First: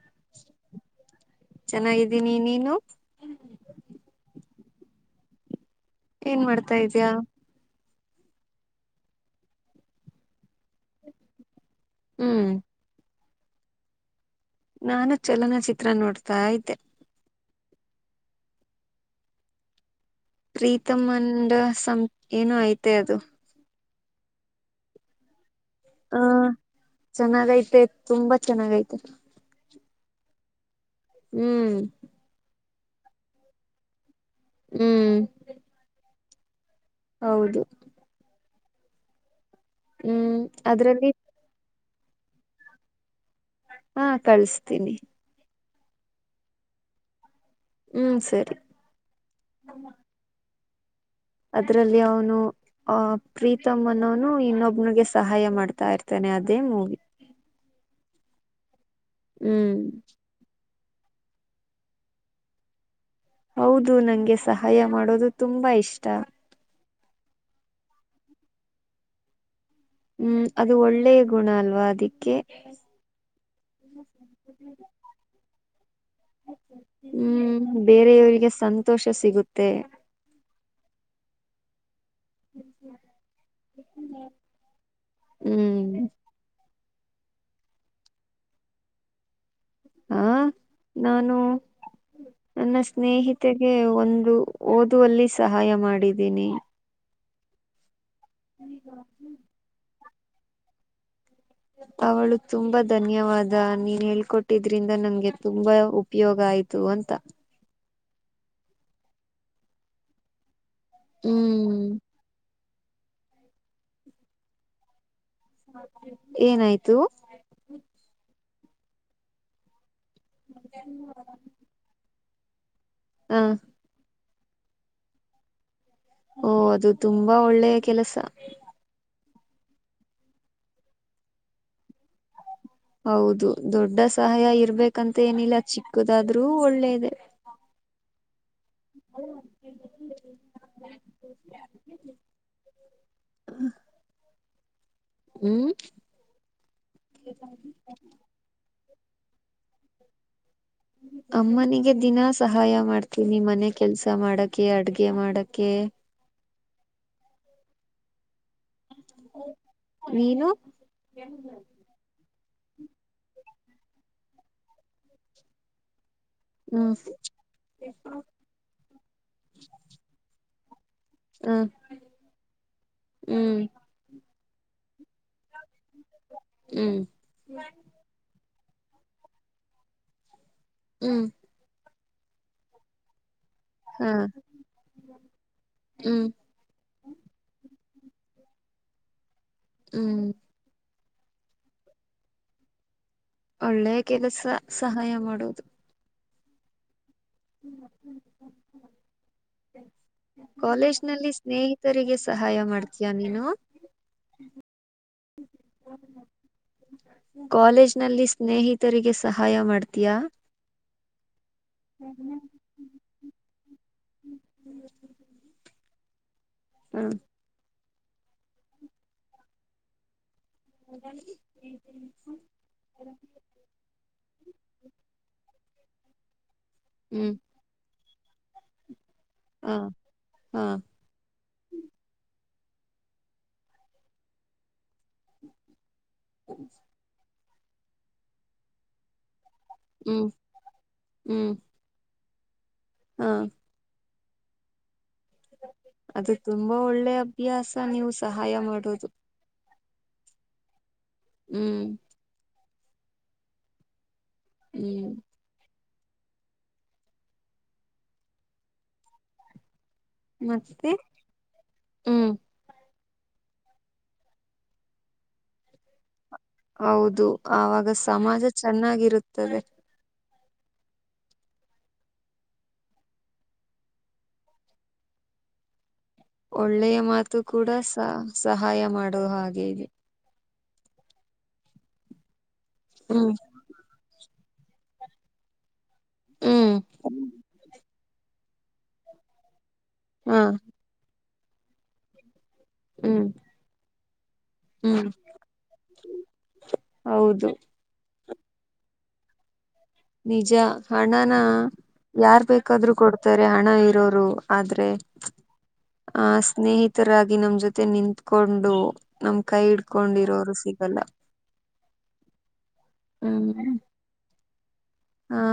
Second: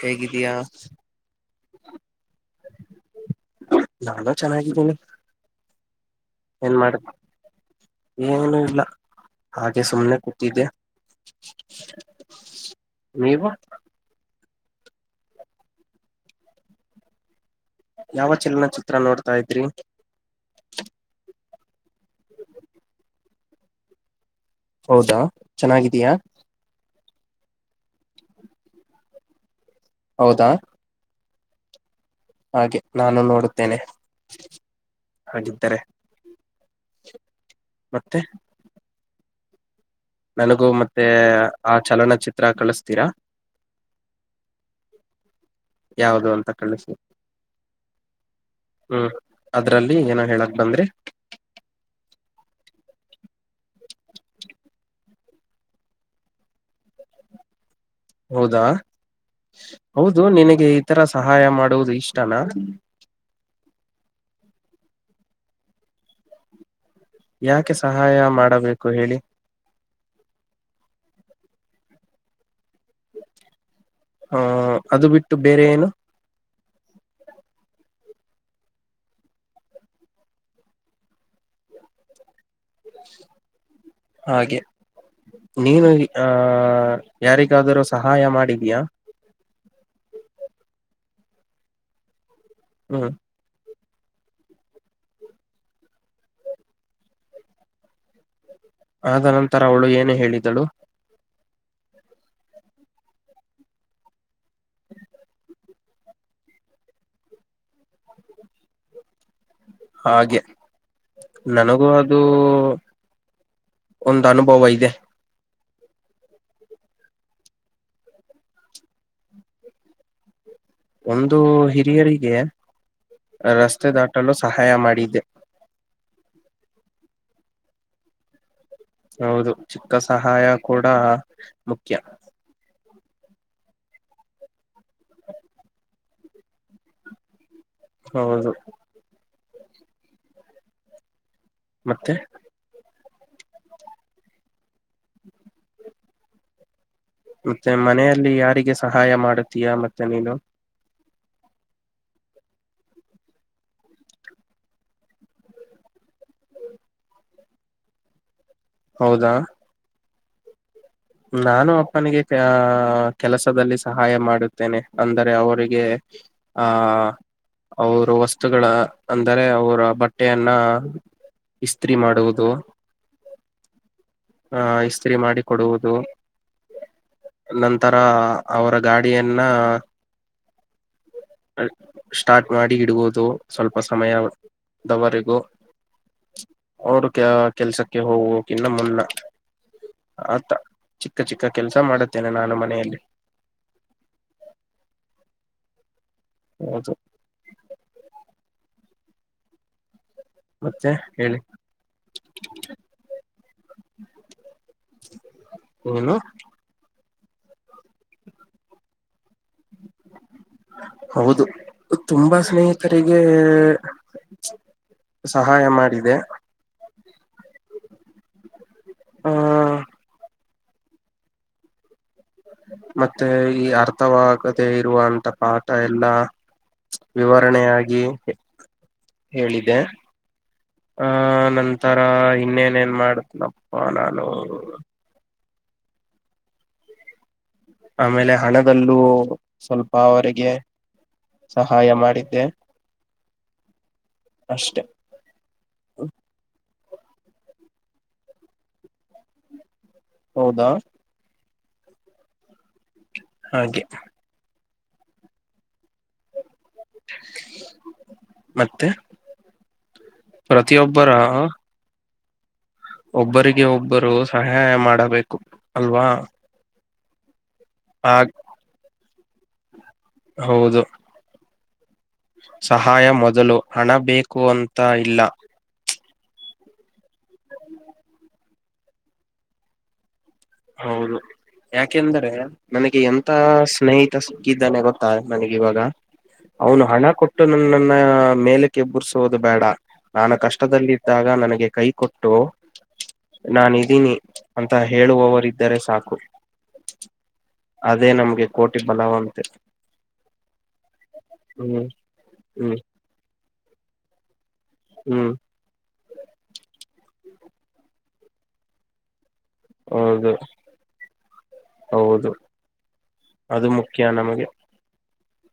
ಹೇಗಿದಾ ಚೆನ್ನಾಗಿದ್ದೀನಿ ನೀನು ಹಲ ಏನ್ ಮಾಡ್ತಾ ಇದ್ಯಾ ಏನುಇಲ್ಲ ಹಾಗೆ ಸುಮ್ನೆ ಕೂತಿದ್ದೆ ಹ್ಮ್ ನೀವು ನಾನು ಚಲನ ಚಿತ್ರ ನೋಡ್ತಾ ಐತೆೆ ಯಾವ ಚಲನಚಿತ್ರ ನೋಡ್ತಾ ಇದ್ರಿ ಪ್ರೀತಮಂದ ಸಂ ಏನು ಐ್ತ ಅದು ಹೌದಾ ಚೆನ್ನಾಗಿದೀಯಾ ಹ ಚೆನ್ನಾಗೈತೆ ತುಂಬಾ ಚೆನ್ನಾಗೈತೆ ಹೌದಾ ಹ್ಮ್ ಹಾಗೆ ನಾನು ನೋಡುತ್ತೇನೆ ಹ್ಮ್ ಹಾಗಿದ್ದರೆ ಹೌದು ಮತ್ತೆ ಹ್ಮ್ ನನಗೂ ಮತ್ತೆ ಅದ್ರಲ್ಲಿ ಆ ಚಲನಚಿತ್ರ ಕಳಿಸತೀರಾ ಹಾ ಕಳ್ಸ್ತೀನಿ ಯಾವುದು ಅಂತ ಕಳಿಸಿ ಹ್ಮ್ ಸರಿ ಹ್ಮ್ ಅದ್ರಲ್ಲಿ ಏನೋ ಹೇಳಕ್ ಬಂದ್ರರಿ ಅದ್ರಲ್ಲಿ ಅವನು ಆ ಪ್ರೀತಮ್ಮನವನು ಇನ್ನೊಬ್ನಗೆ ಸಹಾಯ ಮಾಡ್ತಾ ಇರ್ತೇಾನ ಅದೇ ಮೂಗಿ ಹೌದಾ ಹ್ಮ್ ಹೌದು ನಿನಗೆ ಇ ತರ ಸಹಾಯ ಮಾಡುವುದು ಇಷ್ಟನಾ ಹೌದು ನಂಗೆ ಸಹಾಯ ಮಾಡೋದು ತುಂಬಾ ಇಷ್ಟ ಯಾಕೆ ಸಹಾಯ ಮಾಡಬೇಕು ಹೇಳಿ ಹ್ಮ್ ಅದು ಒಳ್ಳೆಯ ಗುಣ ಅಲ್ವಾ ಅದಿಕ್ಕೆ ಹ ಅದು ಬಿಟ್ಟು ಬೇರೆ ಏನು ಹ್ಮ್ ಬೇರೆಯವರಿಗೆ ಸಂತೋಷ ಸಿಗುತ್ತೆ ಹಾಗೆ ನೀನು ಹ್ಮ್ ಆ ಯಾರಿಗಾದರೂ ಸಹಾಯ ಮಾಡಿದ್ಯಾ ಹಾ ನಾನು ನನ್ನ ಹ್ಮ್ ಸ್ನೇಹಿತರಿಗೆ ಗೆ ಒಂದು ಓದುವಲ್ಲಿ ಸಹಾಯ ಮಾಡಿದ್ದೀನಿ ಆದ ನಂತರ ಅವಳು ಏನು ಹೇಳಿದಳು ಅವಳು ತುಂಬಾ ಧನ್ಯವಾದ ನೀನ್ ಹೇಳ್ಕೊಟ್ಟಿದ್ರಿಂದ ನನ್ಗೆ ತುಂಬಾ ಉಪಯೋಗ ಆ ಆಯ್ತು ಅಂತ ಹಾಗೆ ನನಗೂ ಹ್ಮ್ ಅದು ಒಂದು ಅನುಭವ ಇದೆ ಏನಾಯ್ತು ಒಂದು ಹಿರಿಯರಿಗೆ ಹ ರಸ್ತೆ ದಾಟಲು ಸಹಾಯ ಮಾಡಿದೆ ಓ ಅದು ತುಂಬಾ ಒಳ್ಳೆಯ ಕೆಲಸ ಹೌದು ಚಿಕ್ಕ ಸಹಾಯ ಕೂಡ ಮುಖ್ಯ ಹೌದು ದೊಡ್ಡ ಸಹಾಯ ಇರ್ಬೇಕಂತ ಏನಿಲ್ಲ ಚಿಕ್ಕದಾದ್ರೂ ಒಳ್ಳೇದೆ ಹೌದು ಮತ್ತೆ ಹ ಹ್ಮ್ ಮತ್ತೆ ಮನೆಯಲ್ಲಿ ಯಾರಿಗೆ ಸಹಾಯ ಮಾಡತೀಯಾ ಮತ್ತೆ ನೀನು ಅಮ್ಮನಿಗೆ ದಿನಾ ಸಹಾಯ ಮಾಡ್ತೀನಿ ಮನೆ ಕೆಲ್ಸ ಮಾಡಕ ಅಡ್ಗೆ ಮಾಡಕ ಹ್ಮ ಹೌದಾ ವೀನು ನಾನು ಅಪ್ಪನಿಗೆ ಆ ಕೆಲಸದಲ್ಲಿ ಸಹಾಯ ಮಾಡುತ್ತೇನೆ ಅಂದರೆ ಅವರಿಗೆ ಹ್ಮ್ ಆಹ ಅವರು ವಸ್ತುಗಳ ಅಂದರೆ ಅವರ ಬಟ್ಟೆಯನ್ನ ಇಸ್ತ್ರಿ ಮಾಡುವುದು ಹ್ಮ್ ಆಹ ಇಸ್ತ್ರಿ ಮಾಡಿಕ ಕೊಡುವುದು ಹ್ಮ್ ಹ್ಮ್ ನಂತರ ಅವರ ಗಾಡಿಯನ್ನ ಹ್ಮ್ ಸ್ಟಾರ್ಟ್ ಮಾಡಿ ಇಡ್ಬೋದು ಸ್ವಲ್ಪ ಹಾ ಸಮಯದವರೆಗೂ ಹ್ಮ್ ಅವೋಡು ಕೆ ಕೆಲ್ಸಕ್ಕೆ ಹೋಗಕಿನ್ನ ಮುನ್ನ ಹ್ಮ್ ಆತ ಚಿಕ್ಕ ಚಿಕ್ಕ ಕೆಲ್ಸ ಮಾಡುತ್ತೇನೆ ನಾನು ಮನೆಯಲ್ಲಿ ಒಳ್ಳೆ ಕೆಲಸ ಸಹಾಯ ಮಾಡೋದು ಹೌದು ಹ್ಮ ಹ್ಮ ಹ ಹ್ಮ ಮತ್ತೆ ಕಾಲೇಜ್ನಲ್ಲಿ ಹೇಳಿ ಸ್ನೇಹಿತರಿಗೆ ಸಹಾಯ ಮಾಡ್ತೀಯ ನೀನು ಏನು ಕಾಲೇಜ್ನಲ್ಲಿ ಸ್ನೇಹಿತರಿಗೆ ಸಹಾಯ ಮಾಡ್ತೀಯಾ ಹೌದು ತುಂಬಾ ಹ್ಮ ಸ್ನೇಹಿತರೆ ಗೆ ಸಹಾಯ ಮಾಡಿದೆ ಹಾ ಹ್ಮ ಹೌದ ಮತ್ತೆ ಈ ಅರ್ಥವಾಗದೆೇ ಇರುವಂತ ಪಾಠ ಎಲ್ಲಾ ಹ್ಮ್ ವಿವರಣೆಯಾಗಿ ಹಾ ಹೇಳಿದೆೆ ಹಾ ಆ ನಂತರ ಇನ್ನೇ ಇನ್ನ್ ಮಾಡ್ತನಪ್ಪ ನಾನು ಸರಿ ಆಮೇಲೆ ಹಣದಲ್ಲೂ ಸ್ವಲ್ಪ ಹ್ಮ್ ಅವರಿಗೆ ಹ್ಮ್ ಸಹಾಯ ಮಾಡಿ ಕ ಹಾ ಅಷ್ಟೇ ಅದು ತುಂಬಾ ಒಳ್ಳೆ ಅಭ್ಯಾಸ ನೀವು ಸಹಾಯ ಮಾಡೋದು ಹೌದಾ ಹ್ಮ್ ಹಾಗೆ ಹ್ಮ್ ಮತ್ತೆ ಮತ್ತೆ ಪ್ರತಿಯೊಬ್ಬರ ಹ್ಮ್ ಒಬ್ಬರಿಗೆ ಒಬ್ಬರು ಸಹಾಯ ಮಾಡಬೇಕು ಅಲ್ವಾ ಹೌದು ಆವಾಗ ಆಗ್ ಸಮಾಜ ಚೆನ್ನಾಗಿರುತ್ತದೆ ಹೌದು ಸಹಾಯ ಮೊದಲು ಹಣ ಬೇಕು ಅಂತ ಇಲ್ಲ ಒಳ್ಳೆಯ ಮಾತು ಕೂಡ ಸ ಸಹಾಯ ಮಾಡುವ ಹಾಗೆ ಇ ಹೌದು ಯಾಕೆಂದ್ರೆ ನನಗೆ ಎಂತ ಹ್ಮ್ ಸ್ನೇಹಿತ ಕಿದ್ದಾನೆ ಗೊತ್ತಾ ನನಗೆ ಇವಾಗ ಹ್ಮ್ ಅವನು ಹಣ ಕೊಟ್ಟು ನನ್ನ ಮೇಲಕ್ಕೆಬುಸೋುದು ಬೇಡ ನಾನು ಹಾ ಕಷ್ಟಲ್ಲಿದ್ದಾಗ ನನಗೆ ಕೈ ಕೊಟ್ಟು ಹ್ಮ್ ನಾನ್ದೀನಿ ಅಂತ ಹ್ಮ್ ಹೇಳುವವರು ಇದ್ದರೆ ಸಾಕು ಹೌದು ಅದೇ ನಮ್ಗೆ ಕೋಟಿ ಬಲವಂತೆ ನಿಜ ಹಣನ ಹ್ಮ್ ಯಾರ್ ಹ್ಮ್ ಬೇಕಾದ್ರರು ಕೊಡ್ತಾರೆ ಹಣ ಇರೋರು ಆದ್ರೆ ಹ್ಮ್ ಆ ಸ್ನೇಹಿತರಾಗಿ ನಮ ಜೊತೆ ನಿಂತ್ಕೊಂಡು ನಮ್ ಕೈ ಹೌದು ಹಡ್ಕೊಂಡಿರೋರು ಸಿಗಲ್ಲ ಹೌದು ಹ್ಮ್ ಅದು ಮುಖ್ಯ ನಮಗೆ ಹಾ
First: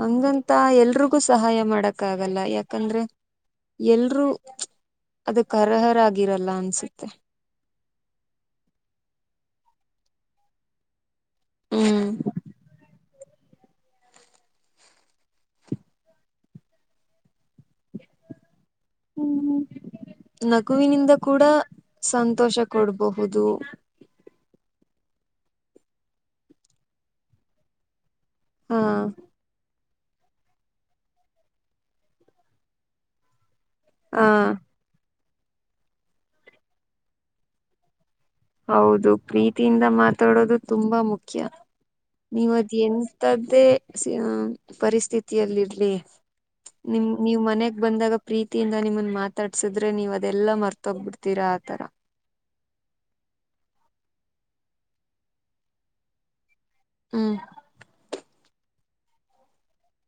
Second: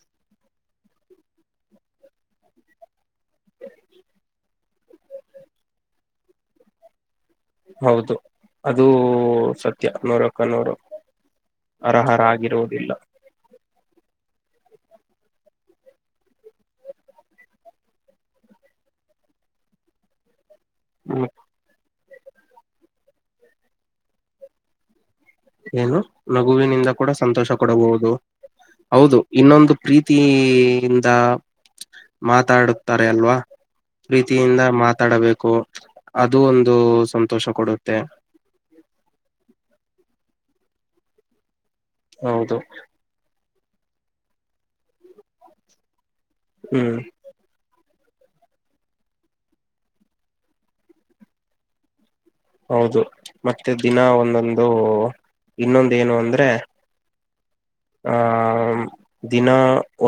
ಹಂಗಂತ ಎಲ್ರಿಗೂ ಸಹಾಯ ಮಾಡಕ್ಾಗಲ್ಲ ಯಾಕಂದ್ರೆ ಎಲ್ರುೂ ಅದಕ್ಕೆ ಅರ್ಹರಾಗಿಿರಲ್ಲ ಅನ್ಸುತ್ತೆ ಹೌದು ಅದುೂ ಸತ್ಯ ನೂರಕ್ಕ ನೂರು ಅರ್ಹರ ಆಗಿರುವುದಿಲ್ಲ ಹ್ಮ ನಗುವಿನಿಂದ ಹ್ಮ್. ಕೂಡ ಸಂತೋಷ ಕೊಡಬಹುದು ಏನು ನಗುವಿನಿಂದ ಕೂಡ ಸಂತೋಷ ಕೊಡಬಹುದು ಹಾ ಹೌದು ಇನ್ನೊಂದು ಪ್ರೀತಿಯಿಂದ ಮಾತಾಡುತ್ತಾರೆ ಅಲ್ವಾ ಹಾ ಪ್ರೀತಿಯಿಂದ ಮಾತಾಡಬೇಕು ಅದು ಒಂದು ಸಂತೋಷ ಕೊಡುತ್ತೆ ಹೌದು ಪ್ರೀತಿಯಿಂದ ಮಾತಾಡೋದು ತುಂಬಾ ಮುಖ್ಯ ಹೌದು ನೀವದ್ ಎಂಂತದ್ದೇ ಪರಿಸ್ಥಿತಿಯಲ್ಲಿರ್ಲಿ ಹ್ಮ್ ನಿಮ್ ನೀವ್ ಮನ್ ಬಂದಾಗ ಪ್ರೀತಿಯಿಂದ ನಿಮ್ಮನ್ ಮಾತಾಡ್ಸಿದ್ರೆ ನೀವ ಅದೆಲ್ಲಾ ಮರ್ತೋಗ್ಬಿಡ್ತೀರಾ ಆತರ ಹೌದು ಮತ್ತೆ ದಿನ ಒಂದೊಂದು ಇನ್ನೊಂದ ಏನು ಅಂದ್ರೆ ಹ್ಮ್ ಹ ಹ ದಿನ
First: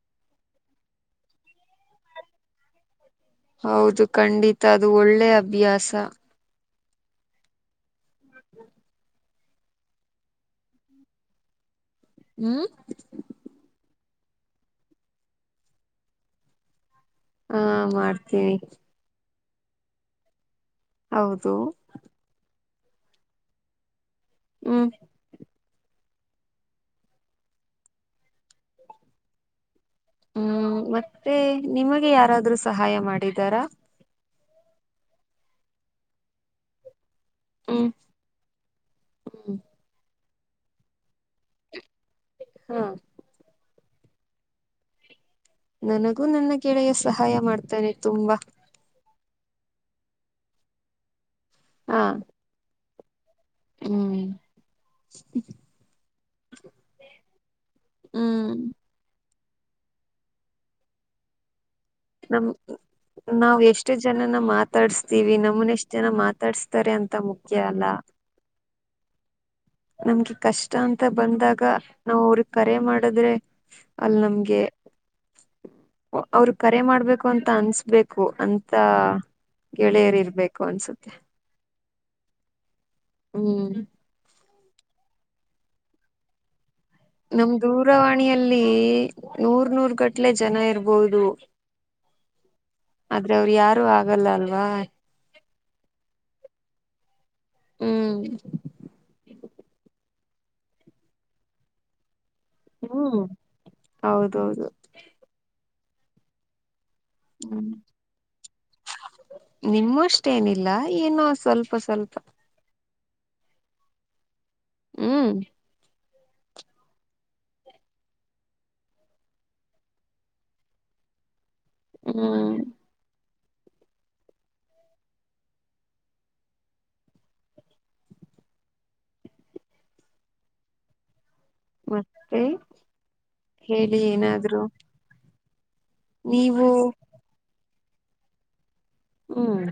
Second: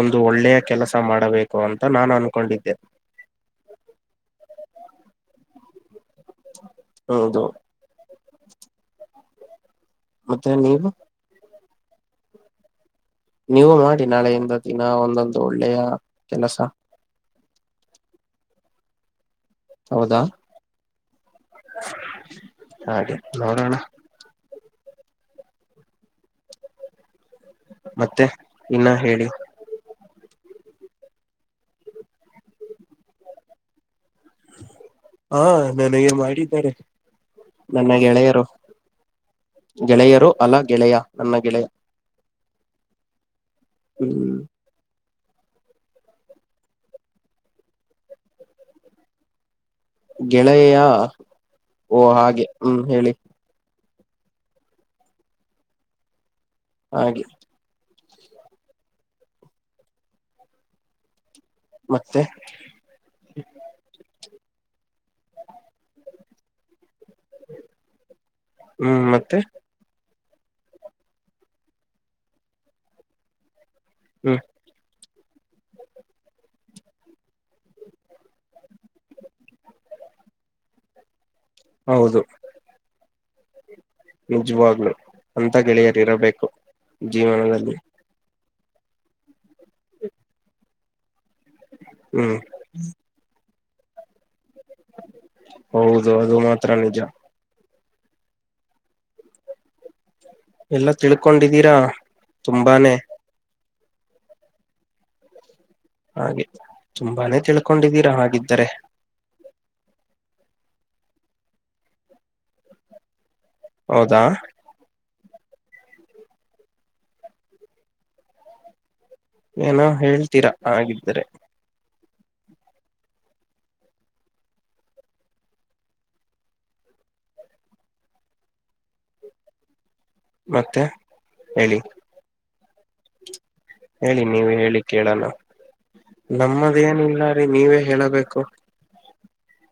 ಒಂದು ಒಳ್ಳೆಯ ಕೆಲಸ ಮಾಡಬೇಕು ಅಂತ ನಾನು ಅನ್ಕೊಂಡಿದ್ದೆ ಹೌದು ಖಂಡಿತ ಅದು ಒಳ್ಳೆ ಅಭ್ಯಾಸ ಹೌದು ಮತ್ತೆ ನೀವು ಹ್ಮ್ ನೀವು ಮಾಡಿ ನಾಳೆಯಿಂದ ದಿನ ಒಂದೊಂದು ಒಳ್ಳೆಯ ಕೆಲಸ ಹಾ ಮಾಡ್ತೀನಿ ಹೌದಾ ಹೌದು ಹಾಗೆ ನೋಡೋಣ ಹ್ಮ್ ಮತ್ತೆ ಇನ್ನ ಹೇಳಿ ಹ್ಮ್ ಮತ್ತೆ ನಿಮಗೆ ಯಾರಾದ್ರು ಸಹಾಯ ಮಾಡಿದಾರ ಹಾ ನನಗೆ ಮಾಡಿದ್ದಾರೆ ಹ್ಮ್ ನನ್ನ ಗೆಳೆಯರು ಹ್ಮ್ ಗೆಳೆಯರು ಅಲ್ಲ ಗೆಳೆಯ ನನ್ನ ಗೆಳೆಯ ಹಾ ಹ್ಮ್ ನನಗೂ ನನ್ನ ಗೆಳೆಯ ಸಹಾಯ ಮಾಡ್ತೇನೆ ತುಂಬಾ ಗೆಳೆಯೆಯ ಓ ಹಾ ಹಾಗೆ ಹ್ಮ್ ಹೇಳಿ ಹ್ಮ್ ಹಾಗೆ ಹ್ಮ್ ಮತ್ತೆ ನಮ ನಾವವು ಎಷ್ಟು ಜನ ನ್ನ ಮಾತಾಡ್ಸ್ತೀವಿ ನಮನ್ ಎಷ್ಟ್ ಜನ ಮಾತಾಡ್ಸ್ತಾರೆ ಅಂತ ಮುಖ್ಯ ಅಲ್ಲ ಹ್ಮ್ ಮತ್ತೆ ನಮ್ಗೆ ಕಷ್ಟ ಅಂತ ಬಂದಾಗ ನಾವ ಅವ್ರ ಕರೆ ಮಾಡಿದ್ರೆ ಅಲ ಹ್ಮ್ ನಮಗೆ [inaudible] ಅವ್ರ ಕರೆ ಮಾಡ್ಬೇಕು ಅಂತ ಅನ್ಸ್ಬೇಕು ಅಂತ ಗೆಳೆಯರಿ ಇರ್ಬೇಕು ಅನ್ಸುತ್ತೆ ಹೌದು ಹ್ಮ್ ನಿಜವಾಗ್ಲು ಅಂತ ಗೆಳೆಯರಿ ಇರಬೇಕು ನಮ ಜೀವನದಲ್ಲಿ ದೂರವಾಣಿಯಲ್ಲಿ ನೂರ ನೂರ ಗಟ್ಲೆ ಜನ ಇರ್ಬಹುದು ಹ್ಮ್ ಯಾರು ಆಗಲ್ಲ ಅಲ್ಲ ಹೌದು ಅದು ಮಾತ್ರ ನಿಜ ಹ್ಮ್ ಎಲ್ಲ ತಿಳ್ಕೊಂಡಿದ್ದೀರಾ ತುಂಬಾನೇ ಹ್ಮ್ ಹೌದೌದು ಹಾಗೆ ತುಂಬಾನೇ ಹ್ಮ್ ತಿಳ್ಕೊಂಡಿದ್ದೀರಾ ಹಾಗಿದ್ದರೆ ನಿಮ್ಮ ಅಷ್ಟೇನಿಲ್ಲ ಏನೋ ಸ್ವಲ್ಪ ಸ್ವಲ್ಪ ಹೌದಾ ಹ್ಮ್ ಏನೋ ಹೇಳ್ತೀರಾ ಹಾಗಗಿದ್ದರೆ ಹ್ಮ್ ಮತ್ತೆ ಹೇಳಿ ಮತ್ತೆ ಹೇಳಿ ನೀವು ಹೇಳಿ ಕೇಳಣ ನೀವು ನಮ್ಮದೇನಿಲ್ಲ ರೀ ನೀವೇ ಹೇಳಬೇಕು ಹ್ಮ್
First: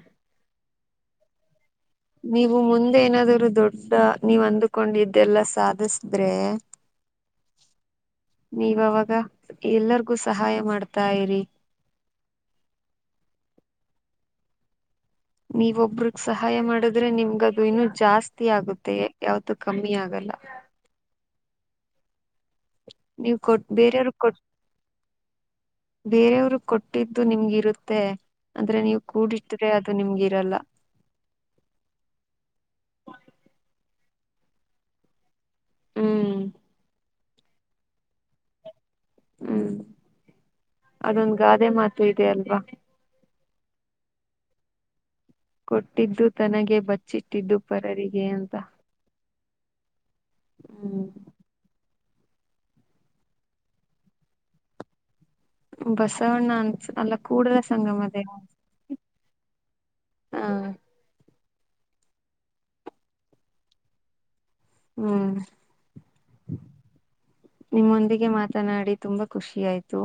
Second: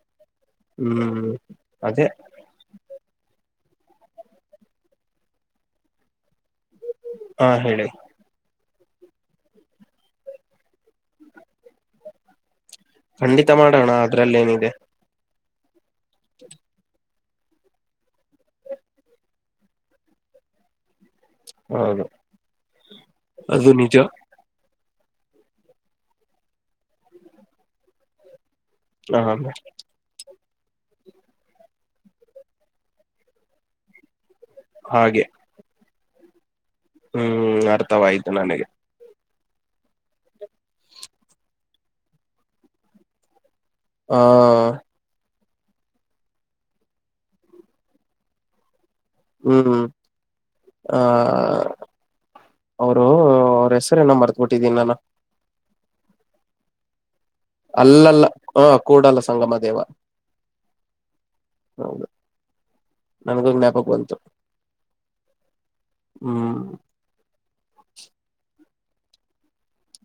ಹ್ಮ್ ಅದೇ ನೀವು ಮುಂದೆ ಏನಾದ್ರು ದೊಡ್ಡ ನೀವ ಅಂದಕೊಂಡ ಇದ್ದೆಲ್ಲಾ ಸಾಧಸಿದ್ರೆ ಹಾ ಹೇಳಿ ನೀವಾಗ ಎಲ್ಲರಿಗೂ ಸಹಾಯ ಮಾಡ್ತಾ ಇರಿ ಖಂಡಿತ ಮಾಡೋಣ ಅದ್ರಲ್ಲೇಏನಿದೆ ನೀವ ಒಬ್ರಗ ಸಹಾಯ ಮಾಡುದ್ರೆ ನಿಮ್ ಹಾಗದು ಇನ್ನು ಜಾಸ್ತಿ ಆಗುತ್ತೆಯೇ ಯಾವ್ದು ಕಮ್ಮಿ ಆಗಲ್ಲ ಹೌದು ನೀವ ಕೊಟ್ಟ ಅದು ನಿಜ ಬೇರೆಯವ್ರ ಕೊಟ್ಟ ಬೇರೆಯವರು ಕೊಟ್ಟಿದ್ದು ನಿಮ್ಗಿರುತ್ತೆ ಅಂದ್ರೆ ನೀವು ಹ ಕೂಡಿಟ್ರೆ ಅದು ನಿಮ್ಗೆರಲ್ಲ ಹಾಗೆ ಹ್ಮ್ ಹ್ಮ್ ಅರ್ಥವ ಆಯ್ತು ನನಗೆ ಹ್ಮ್ ಅದೊಂದ ಗಾದೆ ಮಾತು ಇದೆ ಅಲ್ವಾ ಹಾ ಕೊಟ್ಟಿದ್ದು ತನಗೆ ಬಚ್ಚಿಟ್ಟಿದ್ದು ಪರರಿಗೆ ಅಂತ ಹ್ಮ್ ಆ ಹ್ಮ್ ಅವರು ಅವ್ರ ಹೆಸರ ಏನ ಮರ್ತ್ಬಟ್ಟಿದ್ದೀನಿ ನಾನು ಬಸವಣ್ಣ ಅನ್ಸ ಅಲ್ಲ ಕೂಡಲ ಸಂಗಮ ಅಲ್ಲಲ್ಲ ಹ ಕೂಡಲ ಸಂಗಮ ದೇವ ಹಾ ಹೌದು ನನಗೂ ಜ್ಞಾಪಕ ಬಂತು ಹ್ಮ್ ಹ್ಮ್ ನಿಮ್ಮೊಂದಿಗೆ ಮಾತನಾಡಿ ತುಂಬಾ ಖುಷಿ ಆಯ್ತು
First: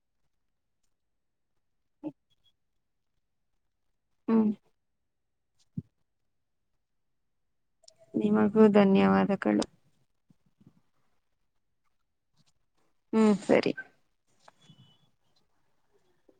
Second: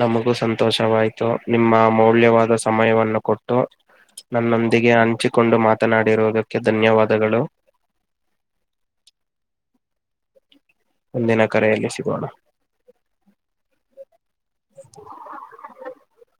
ನಮಗೂ ಸಂತೋಷವಾಯ್ತು ನಿಮ್ಮ ಮೌಲ್ಯವಾದ ಸಮಯವನ್ನು ಕೊಟ್ಟು ಹ್ಮ್ ನನ್ನೊಂದಿಗೆ ಹಂಚಿಕೊಂಡು ಮಾತನಾಡಿರುವುದಕ್ಕೆ ಧನ್ಯವಾದಗಳು ನಿಮಗೂ ಧನ್ಯವಾದಗಳು ಮುಂದಿನ ಕರೆಯಲ್ಲಿ ಸಿಗೋಣ ಹ್ಮ್ ಸರಿ [inaudible]